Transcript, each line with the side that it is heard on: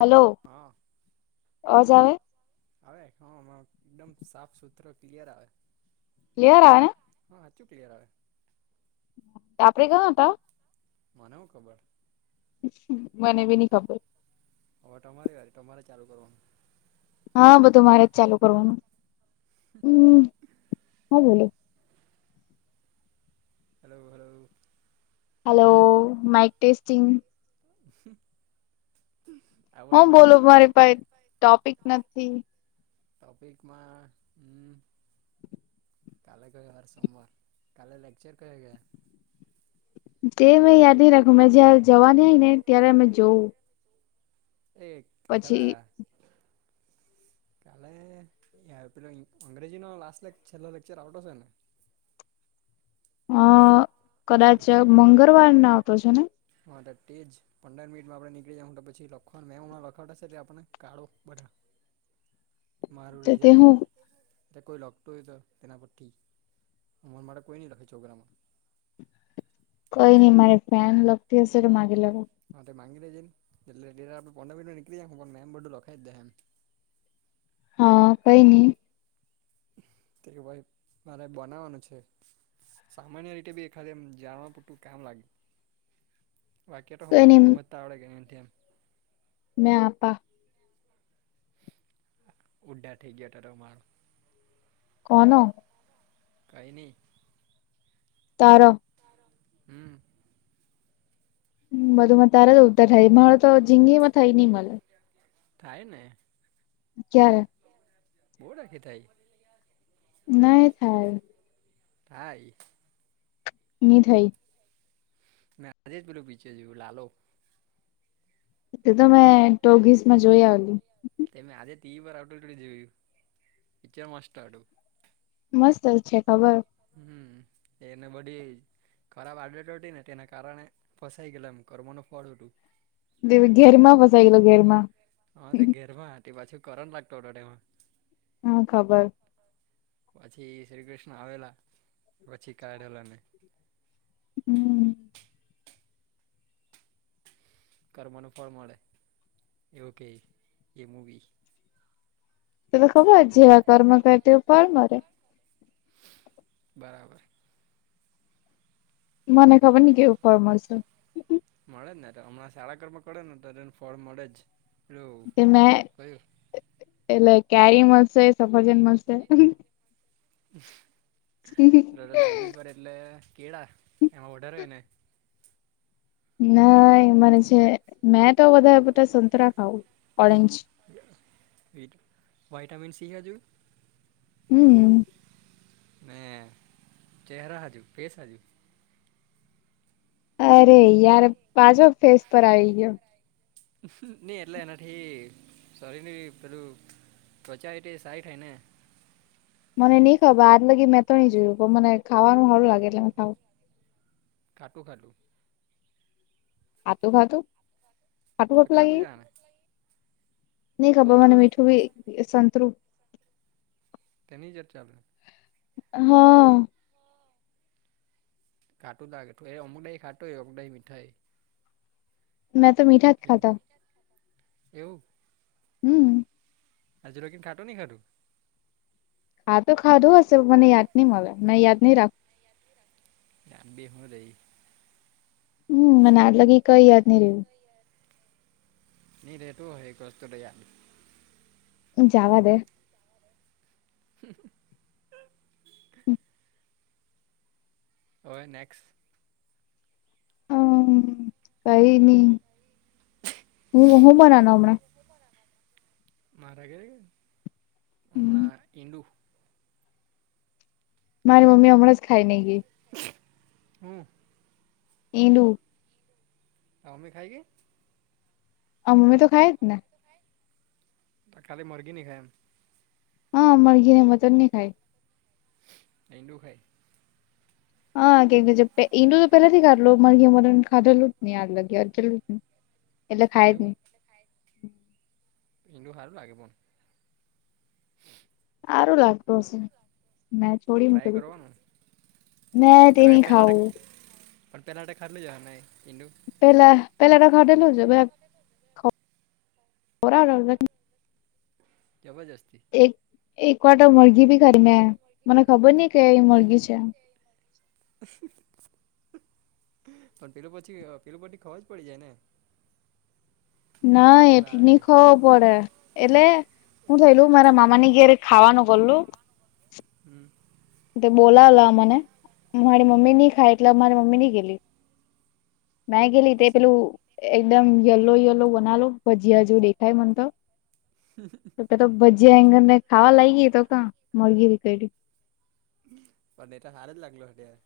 left: Hello
right: હા
left: આવજ આવેવે.
right: આવે હ એકદમ સાફ સુથરો ક્લિયર આવે.
left: ક્લયર આ ને.
right: હા હચું ક્લયાર આવે.
left: આપડે કં હતા.
right: મનેવું ખબર.
left: મને બ ન ખબર.
right: હવે તમારે વારે તમારે ચાલુ કરવાનું.
left: હા બધું મારે જ ચાલુ કરવાનું હ હા બોલો.
right: Hello hello.
left: Hello mike testing.
right: [inaudible]
left: હું બોલો
right: માઇનસમાં
left: મારી પાસે ટોપિક નથી.
right: ટોપિકમાં હ. કાલે કઈ વાર સોમવાર કાલે લેકચર ક ગ?
left: તે મેં યાદ નહી રાખ્યું મે જયારે જવાની આય ને ત્યારે અમે જોવું.
right: એક
left: પછી
right: ખરા. કાલે પેલો અંગ્રેજીનો લાસ્ટ લે છેલ્લો લેક્ચર આવતો છે ને?
left: અ
right: તો
left: કદાચ
right: તેમ
left: મંગળવારને આવતો છે ને.
right: હા તો તે જ પંદર મિનિટમાં આપણે નીકળી જ તો પછી લખવા મેમાં લખાડાશે તે આપણે કાળો બધ. મારું
left: તો
right: રેજ.
left: તે હું
right: એટલે કોઈ લખતું હોય તો તેના પર થી અમર માટે કોઈ નહીં લખે છોકરામાં
left: કઈ નઈ મારે ફેન લગતી હશે તો માગી લેવા.
right: હા તે ગી લેજેને એટ આપડ પંદર મિનટો નીકળીાય હું પણ મે એમ બધું લખી દયા એમ.
left: હા પ ન.
right: ત કે ભાઈ મારે બનાવવાનું છે. સામાન્ય રીતે બી એખાદ જાણવા પૂટું કામ લાગ્યું. બાકી તો
left: કઈ
right: સમય
left: નઈ
right: સમય તળ લાગે એમ થમ.
left: મે આપા.
right: ઉડા થઇ ગયા ત માળ.
left: કોન
right: કની.
left: તાર.
right: હમ.
left: હમ બધુંમાં તારા ઉલતર થાય મારે તો જઝીંગી માં થાય નહિ મળ.
right: થાય ને.
left: ક્યારે?
right: બહ રા રાખી થાય.
left: નહીં થાય.
right: હાઈ.
left: નિ થઈ.
right: મે ઓલું પીચર જોયું લાલો.
left: એ તો મેં ટોગીસ માં જોઈ આવલી.
right: તમે આજે તી વાર આટલડી જોયું પિક્ચર મસ્ત આું.
left: મસ્ત છે ખબર.
right: હમ એને બડી. ખરાબ આડત હતી ને તેના કારણે ફસાઈ ગયલા એમ કર્મોનું ફળ હતું.
left: દવી ઘેરમાં ફસાઈ ગેલો ઘેર માં.
right: હા તે ઘેરમાં હતી પાછી કરો [unintelligible]
left: શું ખબર.
right: પછી શ્રી કૃષ્ણ આવેલા પછી કાઢેલા ને.
left: હમ.
right: કરવાનું ફળ મળે. એવું કે એ મૂવી.
left: તમે ખબર જેવા કર્મ કર તેવા ફડ મડે.
right: બરાબર.
left: મને ખબર નહીં કેવુ ફળ મળશે.
right: મળે જ ને હમણાં સારા કમ ને તો એને ફડ મળે જ. પેલું
left: કે મે એટલે [unintelligible] મડશે. સફરજન મળશે.
right: કયું ડાયટિંગ પર એટલે કેળા એમાં ઓર્ડર હોય ને.
left: ના મને છે મેં તો વધારે પડતા સંતરા ખાવું ઓરેન્જ.
right: વટ વાઇટામિન સી જેવું.
left: હમ!
right: મે ચેરા હજુ પૈસા હજુ.
left: અરે યાર પાછો ફેસ પર આવી ગયો.
right: નઈ એટલે એનાથી સોરી નહીં પેલું. ત્વચા એટ સાઈઠ હે ને.
left: મને નઈ ખબર આજ લગી મેં તોણી જોયું પણ મને ખાવાનું સારું લાગે એટલે મે ખાવું.
right: ખાટું ખાટું.
left: ખાતું ખાતું. ખાટું ખાટું લાગી
right: જ આવે ને
left: નઈ ખબર મને
right: સંતરું
left: મીઠું બી સંતરું.
right: [unintelligible]
left: હા.
right: ખાટું દા કે એઠું એ અમુદાઈ ખાટું એ અમુદ મીઠાઈ.
left: મેં તો મીઠા જ ખાતા.
right: એવું.
left: હમ.
right: હજુ લગી ખાટું નઈ ખાધું.
left: હા તો ખાધું હશે મને યાદ નહી મળે મને યાદ નહી રાખું.
right: ગામ બેહું રહી.
left: હમ મને આટલા લગી કઈ યાદ નહી રહ્યું.
right: [unintelligible]
left: હ જાવા દે.
right: [unintelligible] હવે નેક્સ્ટ.
left: હમ! કઈ નહી હું હું બનાનું હમણાં.
right: મારા ઘરે
left: હમ
right: હમણાં ઈંડુ.
left: મારી મમ્મી હમણાં જ ખાઈ ને ગઈ.
right: હમ.
left: ઈંડુ.
right: હા! અમે ખાઈએ.
left: અમે તો ખાય જ ને.
right: તો કાલી મરગી ની ખાય એમ.
left: હા મરઘી ને મટન નહી ખાય.
right: ઈંડુ ખાઈ
left: હા કેમ કે તો પે ઈંડુ તો પેલાથી ખાધલુ મરઘી મટન ખાધેલું જ નહી હ આ લગી જ ન.
right: એવું ઈંડુ હારું લાગે પણ.
left: સારું લાગતું હશે મેચ થોડી મક
right: ટ્રાય કરવાનું
left: મે તે નહી ખાઉ.
right: પેલાટે ખાડલી જવા હને ઈંડુ.
left: પહેલા પહેલા તો ખાધેલું નજવે ખ ખોરાક
right: જબરજસ્તી
left: એક એક વાટો મરઘી ભી ખાધી મે મને ખબર નહ કે અય મરઘી છે.
right: [unintelligible] પણ પેલું પછી પેલું પ્ટી ખવા જ પડી જાય છે ને. એના
left: ના
right: જે પેલા
left: એટલ
right: આવે તે
left: નહી ખવો પડે. એટલે હું થયલું મારા મામા ની ઘેરે ખાવાનું ભરલું.
right: હમ.
left: તે બોલાવલા મને મારી મમ્મી ની ખાય એટલે મારી મમ્મી ની ગેલી. મેં ગેલી તે
right: પછી
left: પેલું એકદમ યલો યલો બનાલો ભજીયા જો દેખાય મન તો
right: [unintelligible]
left: તો તો ભજીયા આંગર ને ખાવા લાગ ગઈ તો મરઘી વેતાઈ ગી.
right: પણ એટ હાર જ લાગલો હટાર.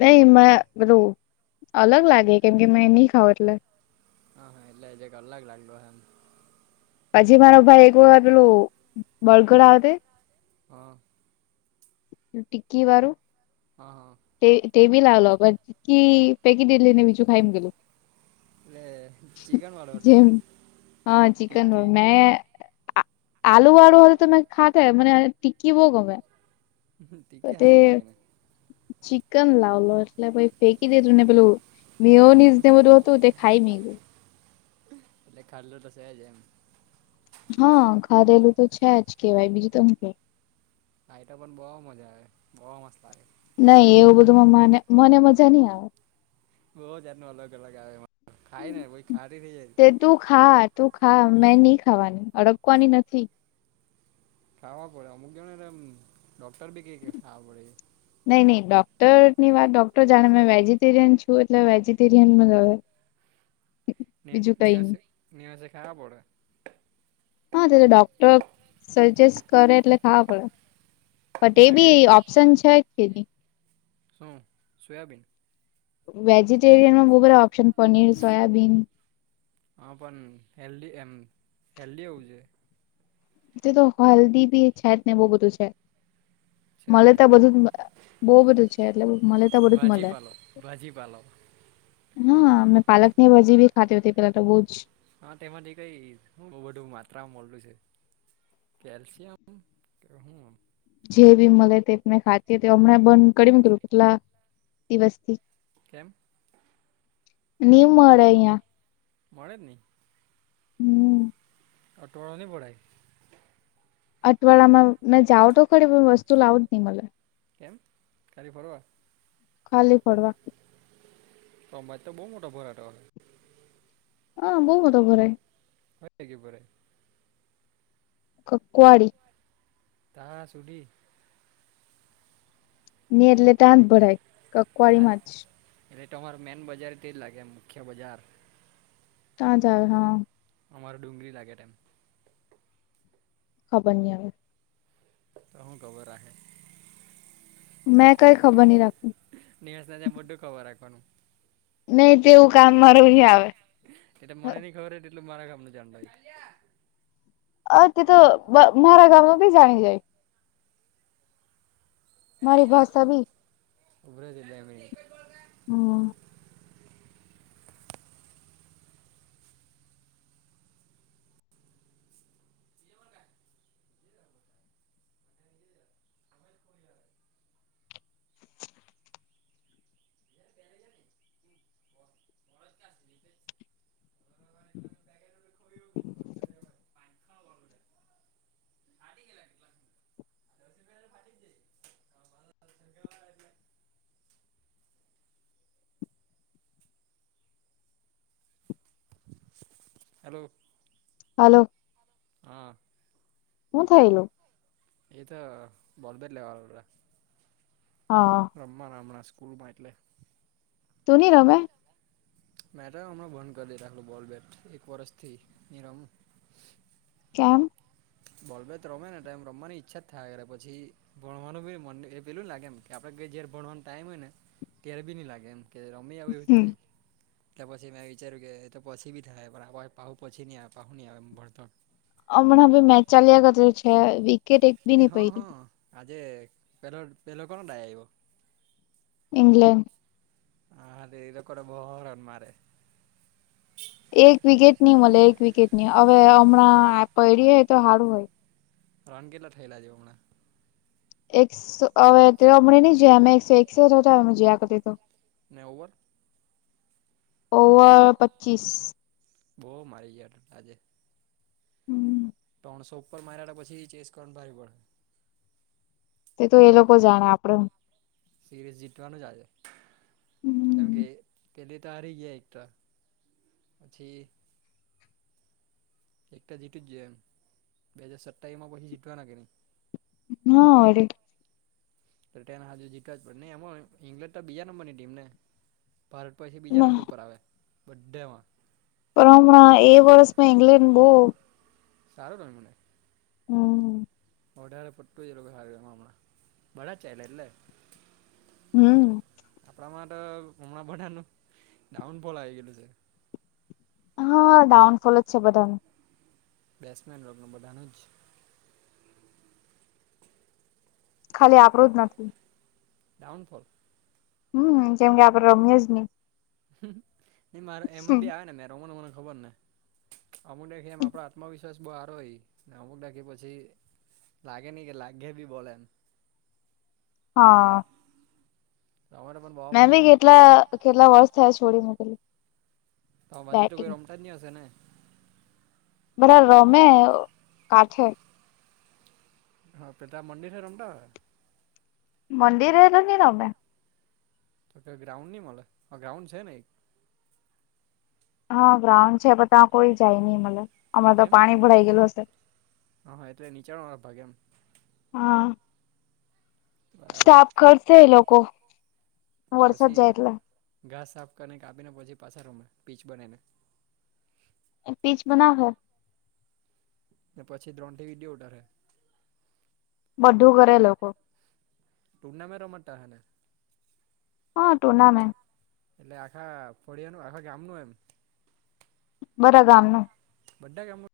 left: નહી મા પેલું અલગ લાગે કેમ કે મે નહી ખાવ એટલે.
right: હા હા એટલે જે એક અલગ લાગેલો હ એમ.
left: પછી મારો ભાઈ એક વા પેલુ બળગર આવતે
right: હા.
left: ટિકકી વારું
right: હા હા.
left: તે તે બી લાવલો બકી પૈકી દેલી ને બીજું ખાઈને ગેલું.
right: એલે ચિકન વાળો હતો
left: જેમ
right: એમ
left: હા ચિકન રોલ
right: ટિક્કી
left: મેં આ આલુ વાળુ હ તમેને ખાતે મ ટીકકી બો ગમે.
right: હ
left: તો
right: ટીકકી
left: તે
right: હાઈ લાગે ને.
left: ચિકન લાવલો એટલે ભાઈ ફેંકી દેધું ને પેલું મેયોનીઝને તે બધું હો હતું તે ખાઈ મી
right: એટલે ખાલું તો છેજ એમ.
left: હા ખાધેલું તો છે જ કેવાય બીજું તો હું કેવું.
right: ખાઈતો પણ બહ મજા આવે બહ મસ્ત લાગે.
left: નહી
right: અલગ
left: એવું બધુંને મને મને મજા નઈ આવે.
right: બહુ જાતનું અલગ અલગ આવે ખાય ને બ ખાડી થઇ જાય.
left: તે તું ખા તું ખા મેં નહી ખાવાની અડકવાની નથી.
right: ખાવા પડે અમુક કહ નેમ ડોક્ટર બી કેયકે ખાવા પડે.
left: નહી નહી ડોક્ટર ની વાત ડોક્ટર જાણે મેં વેજીિટેરિયન છું એટલે વેજીિટેરિયન હવે
right: નિય
left: બીજું કઈ નહી
right: નિયસી નિયસે ખાવા પડે.
left: હા તો ડોક્ટર સજેસ્ટ કરે એટલે ખાવા પડે. બટ એ
right: એના ઘેર
left: બી ઓપ્શન છે કે નહી.
right: શું સોયાબીન?
left: વેજીિટેરિયન માં બહુ બધા ઓપ્શન પનીર સોયાબીન
right: હા પણ હેલ્ધી એમ હેલ્દી હોવું જોઈએ.
left: તે તો હલ્દી બી છે ને બહુ બધું છે.
right: [inaudible]
left: મલે તો
right: એટલે
left: બધું જ બહુ બધું છે એટલે મલે તો બધું જ મલે.
right: ભાજીપાલો ભાજીપાલો
left: હા મે પાલક ની ભાજી ભી ખાતી હો હતી પેલા તો બહું જ.
right: હા તેમાંથી કઈ બહુ બધું માત્રા મળલું છે. કેલ્શિયમ કે હુંમ.
left: જે બી મળે તે મેને ખાતી તો હમણાં બંધ કરી મકું કેટલા દિવસથી,
right: કેમ
left: નમ મળે અયા
right: મળેર નહી.
left: હમ.
right: અટોવાળો ન બોડાઈ.
left: અઠવાડામાં મેં જાાવ તો ખરી પણ વસ્તુ લાવ જ નહી મ
right: કેમ ખાલી ફરો.
left: ખાલી પડવા.
right: સમમાજ તો બહુ મોટા ભરા હતો
left: હા બહ મત ભરાય
right: હોય લે ભરાય.
left: ક કોડી.
right: તા સુડી
left: ને એટલે તાંધ ભરાય કકવાળી
right: તા
left: માં જ
right: એટલે તો અમારે મેન બજાર તે જ લાગે મુખ્ય બજાર
left: તા જાય હા.
right: અમારો ડુંગળી લાગે તેમાઈમ
left: ખબર નહીં આવે
right: તો હું ખબર રાહે.
left: મેં કઈ ખબર નહી રાખું.
right: ન્યસ ત બધું ખબર રાખવાનું.
left: નહી તેવું કામ મારું આવે.
right: એટલે મને નઈ ખબર હ એટલલે મારા કામ ન જાંડ
left: અ તે તો મારા ગામમાં બી જાણી જાય મારી ભષા બી.
right: ઉભરા બે મિલિટ.
left: હમ.
right: [unintelligible] હલો.
left: હલો.
right: હા.
left: હું થઈલું
right: એ તો બોલબર લેવારા
left: હા.
right: રમવા નામણાં સ્કૂલમાં એટલે
left: તું નહી રમે.
right: મેડમ અ ભંધ કરી રાખલો બોલ બ બેટ એક વરષથી નિરમુ.
left: કેમ.
right: બોલભાઈ તો રમે નેમ રમવાની ઈચ્છા જ થાય પછી ભણવાનું મ એ પેલું લાગે એમ કે આપણે કઈ ભણવાનો ટાઈમ હોય ને ત્યારે બી નહી લાગે એમ કે રમી આવ એવું જ
left: હમ
right: થાય. એટલે પછી મેં વિચાર્યું કે એ તો પછી થાય પણ આપ પહુ પછી નહી આવે પાહું નહીં આવે ભણતર
left: હમણાં હ મે ચાાલ્યાગત છે. વિકેટ એક બી
right: એ
left: નહી
right: હ હ
left: પડી
right: આજે પેહલો પેહલો કોણ ડાય આઈવો?
left: ઈંગ્લેન્ડ.
right: હારે એ લોકો બોહો રન મારે.
left: એક વિકેટ નહી મળે એક વિકેટ નની હવે હમણાં પડી હ તો સારું હોય.
right: રનગેલા થયલા જેવમણા.
left: એક હવે તે હમણે નહી જયા અમે એકસો એકસઠ હતા અમે જયા કરતી તો
right: ને વોય.
left: ઓવર પચીસ
right: બહુ મારી ગયા આજે.
left: હમ્મ.
right: ટોણસો ઉપર માર્યા તો પછી ચેસ કરનું ભારી પડે.
left: એ તો એલોકો જાણે આપડે
right: સિરીઝ જીતવાનું જ આજે, કેમ કે પેલી તો હારી ગ્યા ઈજ તો પછી એક તો જીતી ગ્યા એમ બે હજાર સત્તાવીમાં પછી જીટવાના કે ની?
left: ન વરી.
right: બ્રિટેન હાજુ જીતવા જ પડે ને એમાં ઈંગ્લેડ તો બીજા નંબરની ટીમ ને? ભારત પછી બીજા નંબર પર આવે બધેમાં.
left: પણ હમણાં એ વરષમાં ઇંગ્લેન્ડ બઉ
right: સારો રઈમું ને.
left: હા.
right: વઢારે પટ્ટું જ એ લોકોએ હારુ રઈમું હમણાં બડા ચાલા એટલે.
left: હમ્મ.
right: આપણામાં તો હમણાં બધાનું ડાઉન ફોલ આવી ગયેલું છે.
left: હા ડાઉન ફોલ જ છે બધાનું.
right: બેટ્સમેન લોગનું બધાનું જ.
left: ખાલી આપણુ જ નથી.
right: ડાઉનફોલ?
left: હમ્મ કેમ કે આપડે રમીયેજ ની.
right: ને મારે એમાં બી આવે ને મે રમુને મને ખબર ને. અમુંકને એમ આપણા આત્મવિશ્ વાસ બો હારો હોઈ ને અમુક નાખી પછી લાગે નહીં કે લાગહે બી બોલે એમ.
left: હા.
right: તમારે પણ બો
left: મેં ભી કેટલા કેટલા વર્ષ થયા છોડી મુકેલી.
right: તમાં બાજુ તો કોઈ રમટાની હશે ને?
left: બધા રમે કાઠે.
right: હા પિતા મંદિરે રમતા?
left: મંદિર એ નહી રમે.
right: તો કે ગ્રાઉન્ડ નહી મલે હ ગ્રાઉન્ડ છે ને એક?
left: હા ગ્રાઉન્ડ છે પણ તા કોઈ જાય ની મલે આમળા તો
right: કેમ
left: પાણી ભરાઈ ગયલું હશે.
right: હા હા એટલે નીચાણ વાણે ભાગે એમ?
left: હા.
right: બરાબર
left: સાફ કરશે એ લોકો, વરસાદ
right: પછી
left: જાય એટલે.
right: ઘાસ સાફ કરીને કાપીને પછી પાછા રમે પીચ બનાઇને.
left: એક પીચ બનાવહે.
right: ને પછી દ્રોણથી વીડિયો ઉતાર હે.
left: બધું કરે એ લોકો.
right: ટૂર્નામેન્ટ રમાડતા અહે ને?
left: હા ટુર્નામેન્ટ.
right: એટલે આખા ફડ્યાનું, આખા ગામનું એમ?
left: બધા ગામનો.
right: બધા એ રમો?